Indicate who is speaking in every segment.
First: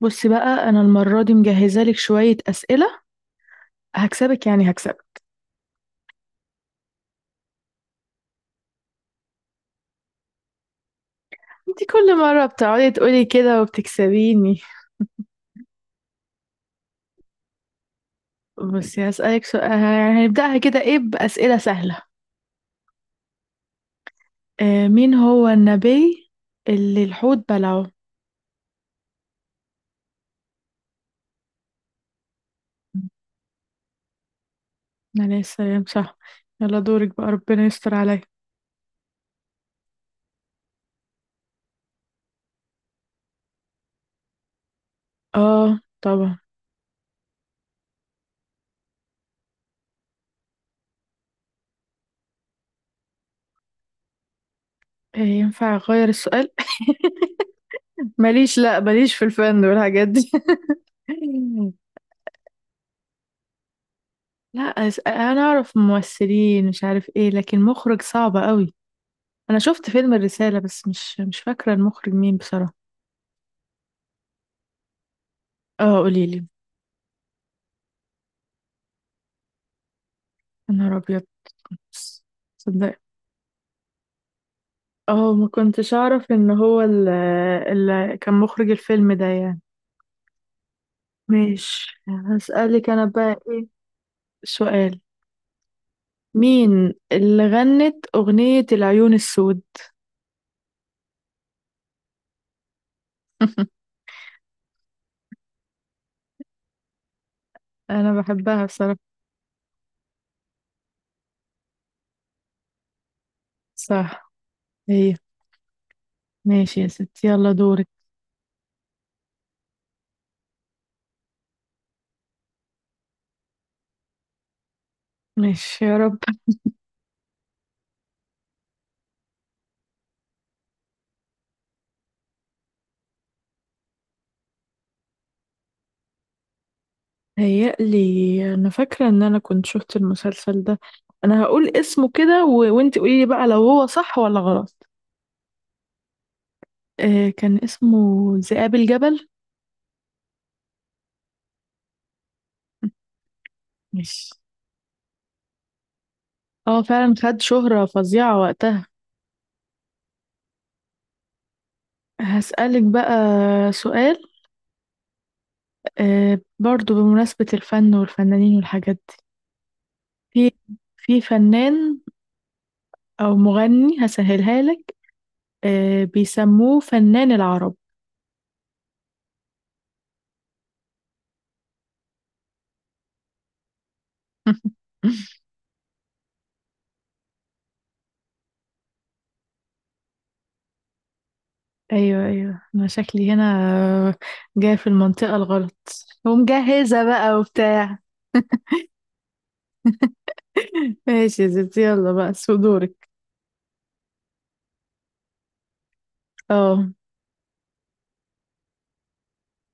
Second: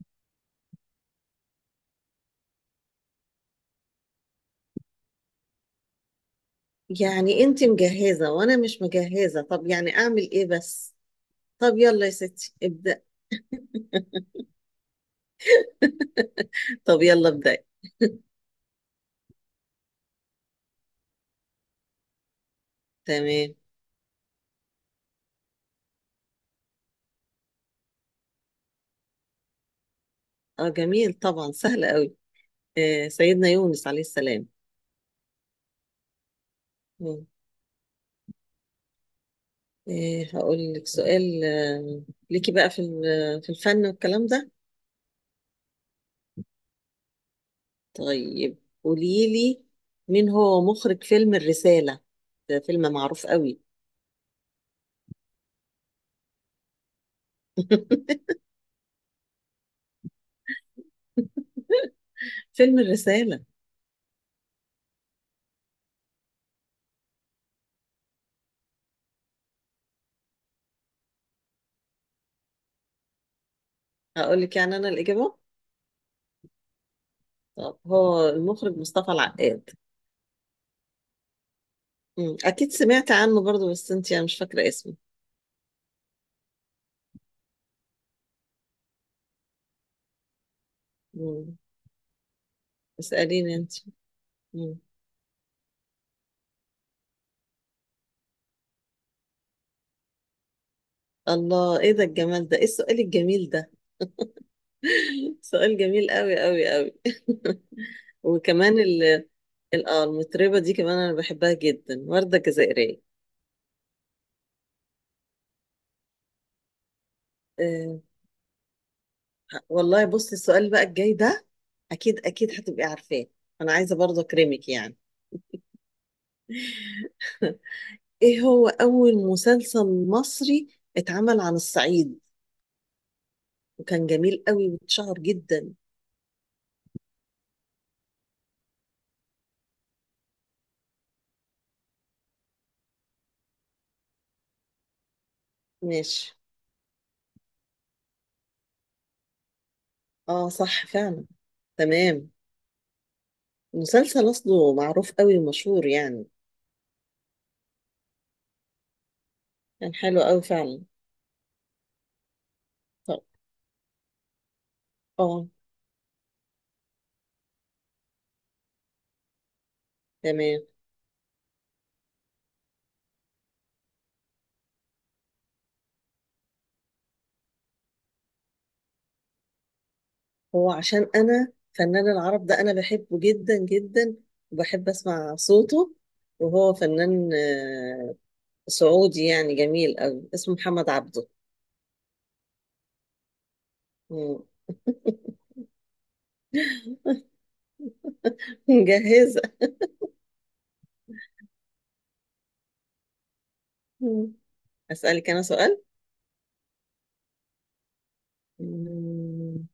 Speaker 1: بص بقى انا المره دي مجهزه لك شويه اسئله. هكسبك هكسبك.
Speaker 2: يعني انت مجهزة وانا مش مجهزة، طب يعني اعمل ايه بس. طب
Speaker 1: انت
Speaker 2: يلا يا
Speaker 1: كل مره
Speaker 2: ستي
Speaker 1: بتقعدي
Speaker 2: ابدأ.
Speaker 1: تقولي كده وبتكسبيني.
Speaker 2: طب يلا ابدأ.
Speaker 1: بصي هسالك سؤال، يعني هنبداها كده ايه، باسئله سهله.
Speaker 2: تمام.
Speaker 1: آه، مين هو النبي اللي الحوت بلعه؟
Speaker 2: اه جميل طبعا، سهل قوي. آه سيدنا يونس عليه السلام.
Speaker 1: عليه السلام، صح. يلا دورك بقى،
Speaker 2: مم.
Speaker 1: ربنا يستر عليا.
Speaker 2: آه هقول لك سؤال ليكي بقى في الفن والكلام ده.
Speaker 1: اه طبعا.
Speaker 2: طيب قولي لي، مين هو مخرج فيلم الرسالة؟ ده فيلم معروف قوي.
Speaker 1: آه، ينفع اغير السؤال؟ ماليش، لا ماليش في الفن والحاجات دي.
Speaker 2: فيلم الرسالة.
Speaker 1: لا انا اعرف ممثلين، مش عارف ايه، لكن مخرج صعب قوي. انا شفت فيلم الرسالة بس مش فاكرة المخرج مين بصراحة.
Speaker 2: هقول لك يعني انا الإجابة.
Speaker 1: اه قوليلي.
Speaker 2: طب هو المخرج مصطفى العقاد.
Speaker 1: يا نهار ابيض.
Speaker 2: مم. أكيد
Speaker 1: صدق.
Speaker 2: سمعت عنه برضو بس أنت يعني مش فاكرة اسمه.
Speaker 1: اه ما كنتش اعرف ان هو اللي كان مخرج الفيلم ده يعني.
Speaker 2: مم.
Speaker 1: ماشي، هسألك انا بقى
Speaker 2: اسأليني
Speaker 1: ايه
Speaker 2: أنت. مم.
Speaker 1: سؤال. مين اللي غنت اغنية العيون السود؟
Speaker 2: الله، إيه ده الجمال ده، إيه السؤال الجميل ده؟ سؤال جميل قوي قوي قوي
Speaker 1: انا بحبها
Speaker 2: وكمان
Speaker 1: بصراحة.
Speaker 2: المطربة دي كمان أنا بحبها جدا، وردة جزائرية.
Speaker 1: صح. هي. ماشي يا ستي، يلا دورك.
Speaker 2: آه، والله بصي السؤال بقى الجاي ده، أكيد أكيد هتبقي عارفاه. أنا عايزة برضو أكرمك يعني.
Speaker 1: ماشي يا رب.
Speaker 2: إيه هو أول مسلسل مصري اتعمل عن الصعيد، وكان جميل قوي واتشهر جدا.
Speaker 1: هيقلي. انا فاكره ان انا كنت شفت المسلسل ده. انا هقول اسمه كده وانت قولي لي بقى لو هو صح ولا غلط.
Speaker 2: ماشي.
Speaker 1: آه كان اسمه ذئاب الجبل.
Speaker 2: اه صح فعلا. تمام.
Speaker 1: ماشي.
Speaker 2: مسلسل اصله معروف قوي ومشهور يعني.
Speaker 1: اه فعلا خد شهره فظيعه وقتها.
Speaker 2: كان حلو قوي فعلا.
Speaker 1: هسألك بقى
Speaker 2: طب.
Speaker 1: سؤال.
Speaker 2: اه.
Speaker 1: آه، برضو بمناسبة الفن والفنانين والحاجات دي.
Speaker 2: تمام.
Speaker 1: في فنان أو مغني، هسهلها لك. آه، بيسموه فنان العرب.
Speaker 2: هو عشان انا فنان العرب ده انا بحبه جدا جدا، وبحب اسمع صوته، وهو فنان سعودي، يعني جميل قوي، اسمه محمد عبده.
Speaker 1: ايوه ايوه، انا شكلي هنا
Speaker 2: مم.
Speaker 1: جاي في المنطقة الغلط. ومجهزة بقى وبتاع.
Speaker 2: مجهزة.
Speaker 1: ماشي يا ستي، يلا بقى سو دورك.
Speaker 2: مم. اسالك انا سؤال.
Speaker 1: اه.
Speaker 2: مم.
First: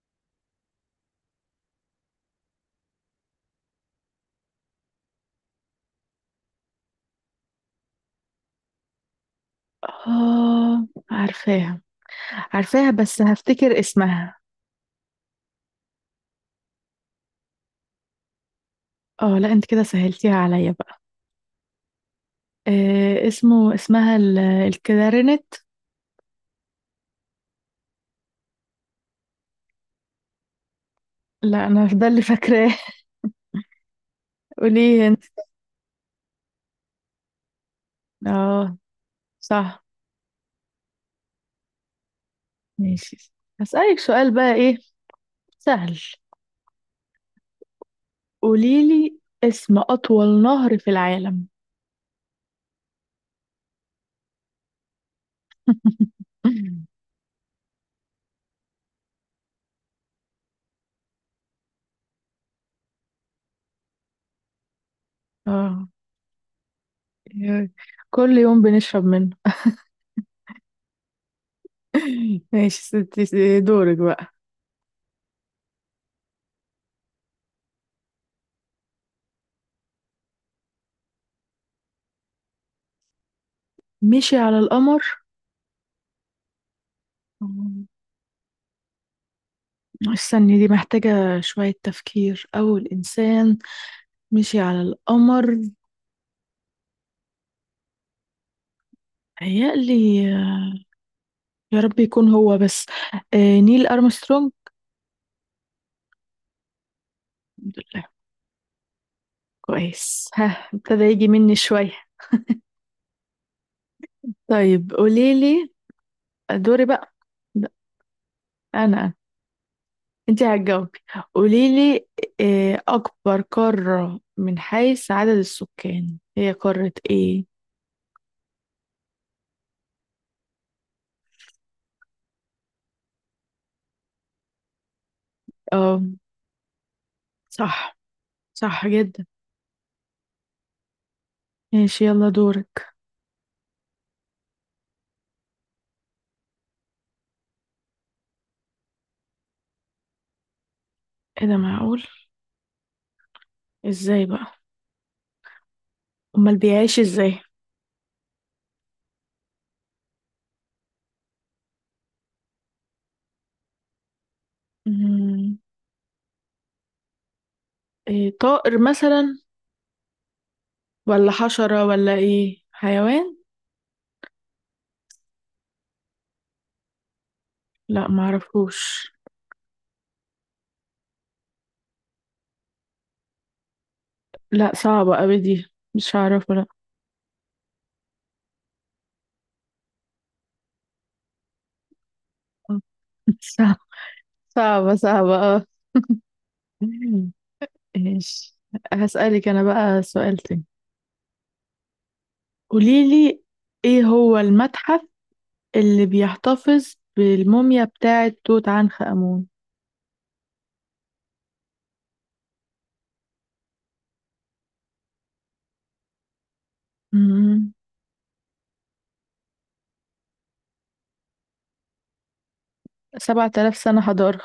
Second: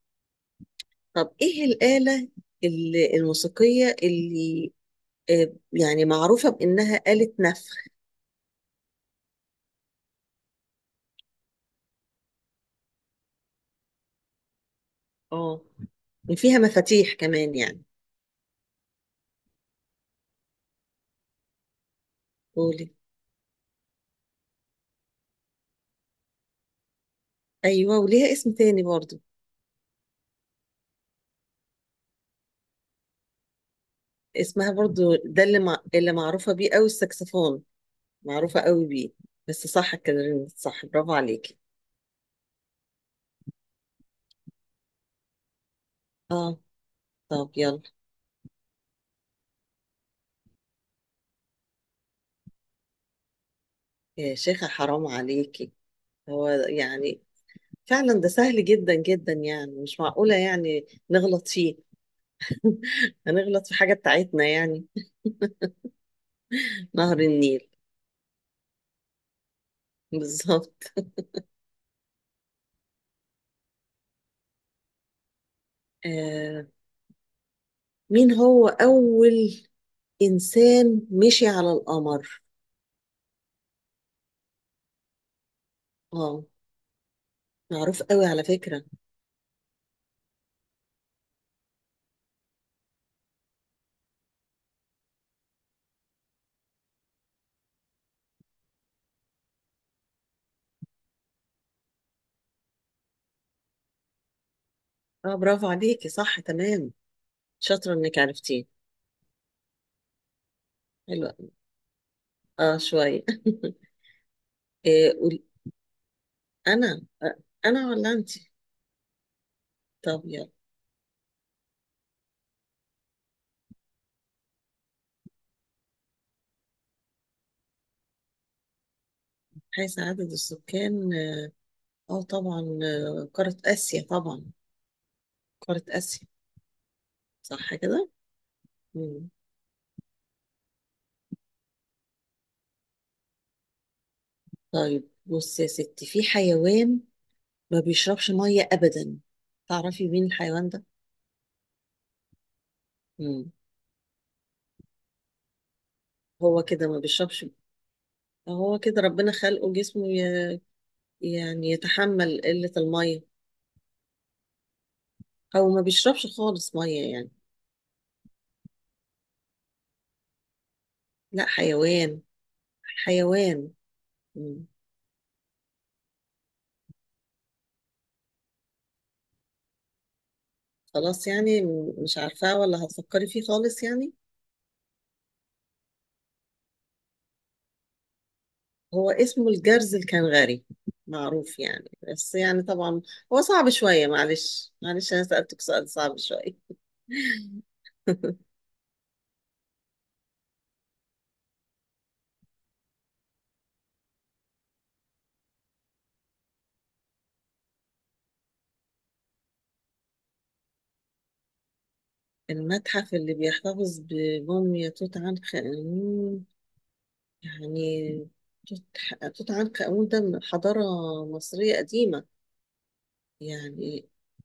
Speaker 2: طب ايه الآلة الموسيقية اللي يعني معروفة بإنها آلة نفخ،
Speaker 1: اه عارفاها، عارفاها، بس هفتكر اسمها.
Speaker 2: اه فيها مفاتيح كمان يعني.
Speaker 1: اه لا، انت كده سهلتيها عليا بقى.
Speaker 2: قولي.
Speaker 1: آه اسمه، اسمها الكلارينت.
Speaker 2: أيوة، وليها اسم تاني برضو.
Speaker 1: لا انا ده اللي فاكراه.
Speaker 2: اسمها
Speaker 1: قوليه
Speaker 2: برضو
Speaker 1: انت.
Speaker 2: ده اللي معروفة بيه أوي، السكسفون. معروفة
Speaker 1: اه
Speaker 2: أوي بيه. بس
Speaker 1: صح.
Speaker 2: صح كده، صح، برافو عليكي.
Speaker 1: ماشي هسألك سؤال بقى، ايه سهل.
Speaker 2: اه. طب يلا.
Speaker 1: قوليلي اسم اطول نهر في العالم.
Speaker 2: يا شيخة حرام عليكي، هو يعني فعلا ده سهل جدا جدا يعني، مش معقولة يعني نغلط فيه. هنغلط في حاجة بتاعتنا يعني.
Speaker 1: اه.
Speaker 2: نهر النيل.
Speaker 1: كل يوم بنشرب منه.
Speaker 2: بالظبط.
Speaker 1: ماشي ستي، دورك بقى.
Speaker 2: آه مين هو أول إنسان مشي على القمر؟
Speaker 1: مشي على القمر.
Speaker 2: آه
Speaker 1: مم.
Speaker 2: معروف قوي على فكرة.
Speaker 1: استني، دي محتاجة شوية تفكير. أول إنسان مشي على القمر. هيقلي. يا رب يكون هو بس. آه، نيل أرمسترونج.
Speaker 2: آه برافو عليكي، صح تمام،
Speaker 1: الحمد
Speaker 2: شاطرة
Speaker 1: لله.
Speaker 2: إنك عرفتيه.
Speaker 1: كويس، ها ابتدى
Speaker 2: حلو
Speaker 1: يجي
Speaker 2: أوي.
Speaker 1: مني شوية.
Speaker 2: آه شوية.
Speaker 1: طيب
Speaker 2: إيه قول.
Speaker 1: قوليلي. دوري
Speaker 2: أنا
Speaker 1: بقى. لا،
Speaker 2: أنا ولا أنت؟
Speaker 1: أنا.
Speaker 2: طب
Speaker 1: انت
Speaker 2: يلا.
Speaker 1: هتجاوبي. قوليلي آه، اكبر قارة من حيث عدد السكان هي قارة ايه؟
Speaker 2: حيث عدد السكان، طبعا، قارة آسيا طبعا، قارة
Speaker 1: اه
Speaker 2: آسيا. صح
Speaker 1: صح.
Speaker 2: كده؟
Speaker 1: صح جدا.
Speaker 2: مم.
Speaker 1: ماشي يلا دورك.
Speaker 2: طيب بص يا ستي، في حيوان ما بيشربش مية أبدا، تعرفي مين الحيوان ده؟
Speaker 1: ايه ده، معقول؟
Speaker 2: مم.
Speaker 1: ازاي بقى؟ امال
Speaker 2: هو كده
Speaker 1: بيعيش
Speaker 2: ما
Speaker 1: ازاي؟
Speaker 2: بيشربش، هو كده ربنا خلقه جسمه يعني يتحمل قلة المية،
Speaker 1: مم،
Speaker 2: أو ما بيشربش خالص مية يعني.
Speaker 1: إيه، طائر مثلا ولا
Speaker 2: لا
Speaker 1: حشرة ولا
Speaker 2: حيوان،
Speaker 1: ايه حيوان؟
Speaker 2: حيوان. مم.
Speaker 1: لا معرفوش.
Speaker 2: خلاص يعني، مش عارفاه ولا هتفكري فيه خالص يعني.
Speaker 1: لا صعبة اوي دي، مش هعرفه لا.
Speaker 2: هو اسمه الجرز الكنغري، معروف يعني بس يعني طبعا هو صعب
Speaker 1: صعبة
Speaker 2: شوية، معلش
Speaker 1: صعبة
Speaker 2: معلش، أنا
Speaker 1: صعبة.
Speaker 2: سألتك
Speaker 1: اه.
Speaker 2: سؤال صعب شوية.
Speaker 1: ماشي. هسألك انا بقى سؤال تاني. قوليلي ايه هو المتحف اللي بيحتفظ بالموميا بتاعة توت عنخ آمون؟
Speaker 2: المتحف اللي بيحتفظ بموميا توت عنخ آمون
Speaker 1: مم.
Speaker 2: يعني. توت توت عنخ آمون ده من حضارة مصرية قديمة
Speaker 1: 7000 سنة
Speaker 2: يعني،
Speaker 1: حضارة.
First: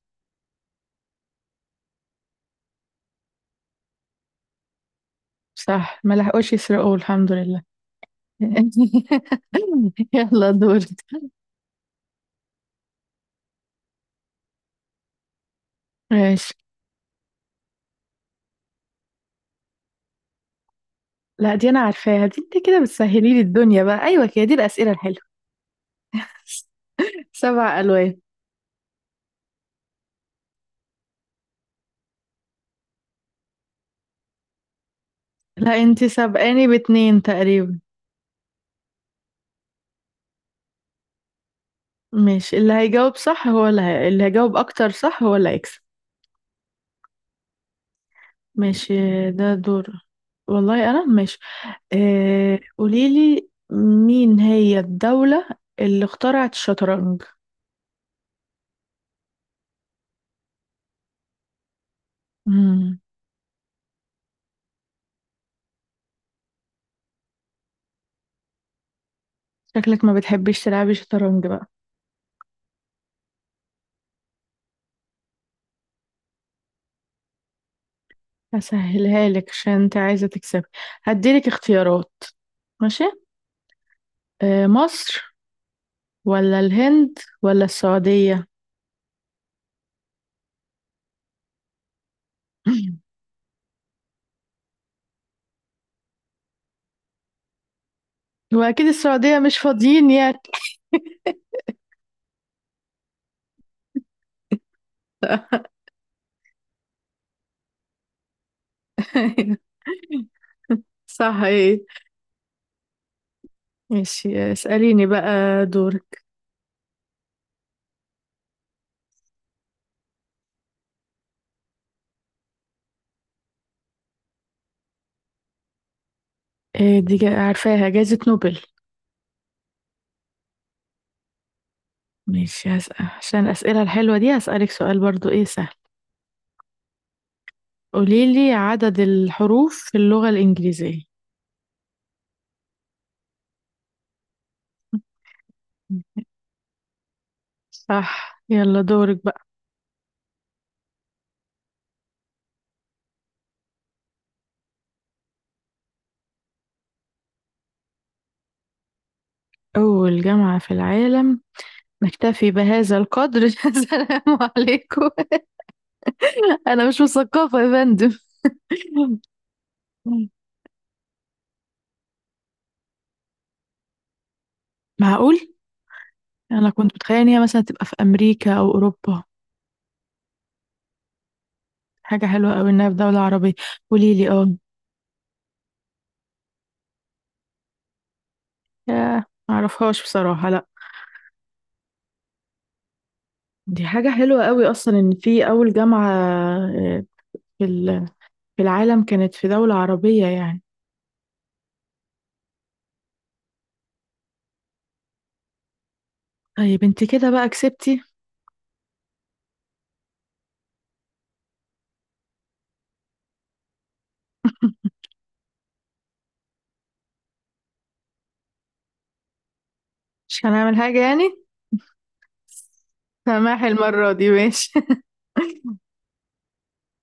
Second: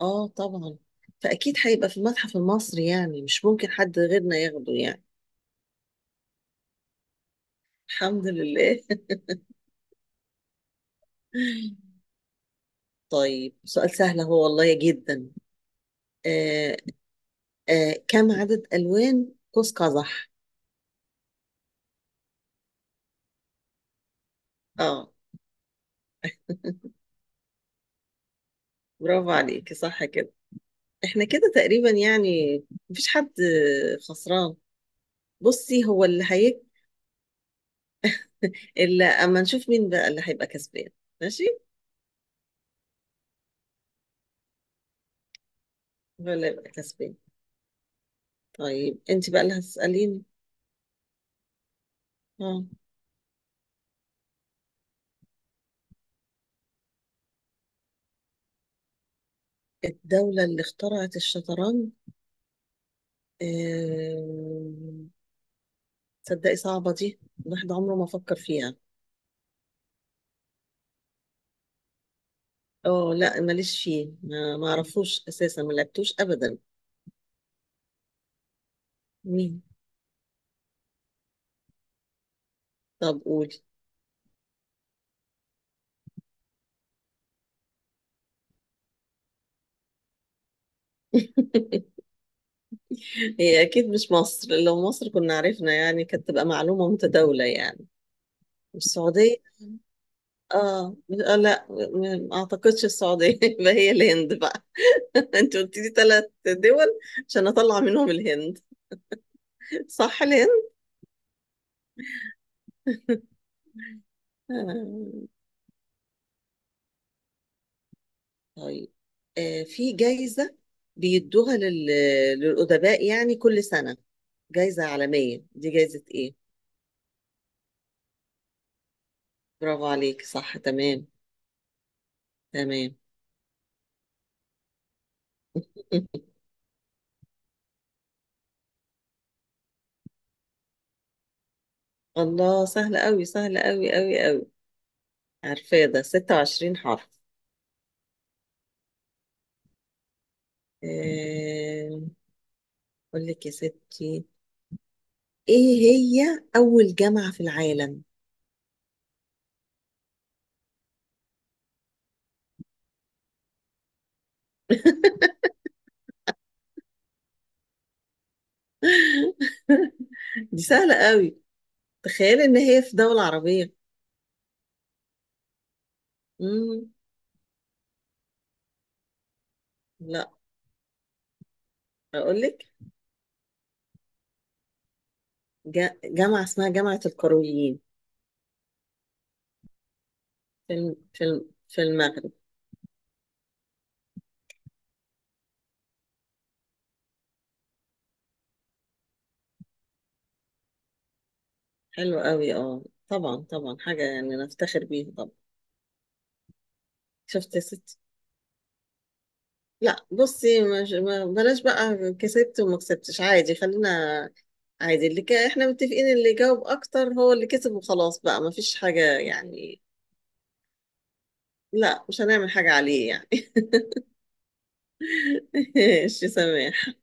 Speaker 2: اه طبعا، فأكيد هيبقى في المتحف المصري يعني، مش ممكن حد غيرنا ياخده يعني.
Speaker 1: صح، ما لحقوش يسرقوه الحمد لله.
Speaker 2: الحمد لله.
Speaker 1: يلا دورك.
Speaker 2: طيب سؤال سهل، هو والله جدا.
Speaker 1: ماشي.
Speaker 2: آه. آه كم عدد ألوان قوس قزح؟
Speaker 1: لا دي أنا عارفاها دي، انت كده بتسهلي لي الدنيا بقى، أيوة كده دي الأسئلة
Speaker 2: اه.
Speaker 1: الحلوة. 7 ألوان.
Speaker 2: برافو عليكي، صح كده. احنا كده تقريبا يعني، مفيش حد خسران.
Speaker 1: لا
Speaker 2: بصي
Speaker 1: انت
Speaker 2: هو اللي هيك،
Speaker 1: سابقاني باتنين تقريبا.
Speaker 2: اللي اما نشوف مين بقى اللي هيبقى كسبان. ماشي.
Speaker 1: ماشي، اللي هيجاوب صح هو اللي هيجاوب أكتر صح هو اللي هيكسب.
Speaker 2: ولا يبقى كسبان.
Speaker 1: ماشي.
Speaker 2: طيب انت بقى
Speaker 1: ده
Speaker 2: اللي
Speaker 1: دور
Speaker 2: هتسأليني.
Speaker 1: والله. أنا ماشي. آه،
Speaker 2: اه.
Speaker 1: قوليلي مين هي الدولة اللي اخترعت الشطرنج؟
Speaker 2: الدولة اللي اخترعت الشطرنج.
Speaker 1: مم.
Speaker 2: آم، تصدقي صعبة دي، الواحد عمره ما فكر فيها.
Speaker 1: شكلك ما بتحبيش تلعبي شطرنج بقى.
Speaker 2: اه لا ماليش فيه، ما اعرفوش اساسا، ما لعبتوش ابدا.
Speaker 1: هسهلها لك
Speaker 2: مين.
Speaker 1: عشان انت عايزة تكسبي. هديلك اختيارات. ماشي.
Speaker 2: طب قولي.
Speaker 1: آه، مصر ولا الهند ولا السعودية؟
Speaker 2: هي اكيد مش مصر، لو مصر كنا عرفنا يعني، كانت تبقى معلومة متداولة يعني.
Speaker 1: واكيد
Speaker 2: السعودية،
Speaker 1: السعودية مش فاضيين يعني.
Speaker 2: اه. لا، ما اعتقدش السعودية. يبقى هي الهند بقى، انت قلت لي ثلاث دول، عشان اطلع منهم الهند. صح، الهند.
Speaker 1: صح ايه. ماشي اسأليني
Speaker 2: آه.
Speaker 1: بقى. دورك.
Speaker 2: طيب. في جايزة بيدوها لل... للأدباء يعني كل سنة، جايزة عالمية، دي جايزة ايه؟
Speaker 1: إيه دي، عارفاها، جائزة نوبل.
Speaker 2: برافو عليك، صح تمام.
Speaker 1: ماشي
Speaker 2: تمام.
Speaker 1: هسأل، عشان الأسئلة الحلوة دي هسألك سؤال برضو ايه سهل. قوليلي عدد الحروف في اللغة الإنجليزية.
Speaker 2: الله سهل قوي، سهل قوي قوي قوي، عارفاه ده، 26 حرف.
Speaker 1: صح يلا دورك بقى.
Speaker 2: آه، اقول لك يا ستي، ايه هي اول جامعة في العالم؟
Speaker 1: أول جامعة في العالم. نكتفي بهذا القدر. السلام عليكم. أنا مش مثقفة يا فندم.
Speaker 2: دي سهلة قوي، تخيل ان هي في دولة عربية.
Speaker 1: معقول؟ أنا
Speaker 2: امم.
Speaker 1: كنت متخيلة إن هي مثلا تبقى في أمريكا أو أوروبا.
Speaker 2: لا.
Speaker 1: حاجة
Speaker 2: اقول
Speaker 1: حلوة
Speaker 2: لك.
Speaker 1: أوي إنها في دولة عربية. قوليلي اه.
Speaker 2: جامعة اسمها جامعة القرويين،
Speaker 1: ياه، معرفهاش بصراحة، لأ.
Speaker 2: في المغرب.
Speaker 1: دي حاجة حلوة أوي أصلا إن في أول جامعة آه، في ال- في العالم كانت في دولة عربية يعني.
Speaker 2: حلو قوي، اه طبعا طبعا، حاجة يعني نفتخر بيها طبعا.
Speaker 1: طيب انت كده بقى
Speaker 2: شفت يا ستي.
Speaker 1: كسبتي.
Speaker 2: لا بصي مش، ما بلاش بقى كسبت وما كسبتش، عادي، خلينا عادي. احنا متفقين اللي جاوب اكتر هو اللي كسب، وخلاص بقى، ما فيش حاجة يعني.
Speaker 1: مش هنعمل حاجة يعني.
Speaker 2: لا مش هنعمل حاجة عليه يعني.
Speaker 1: سماحي المرة دي، ماشي.
Speaker 2: ماشي سامح.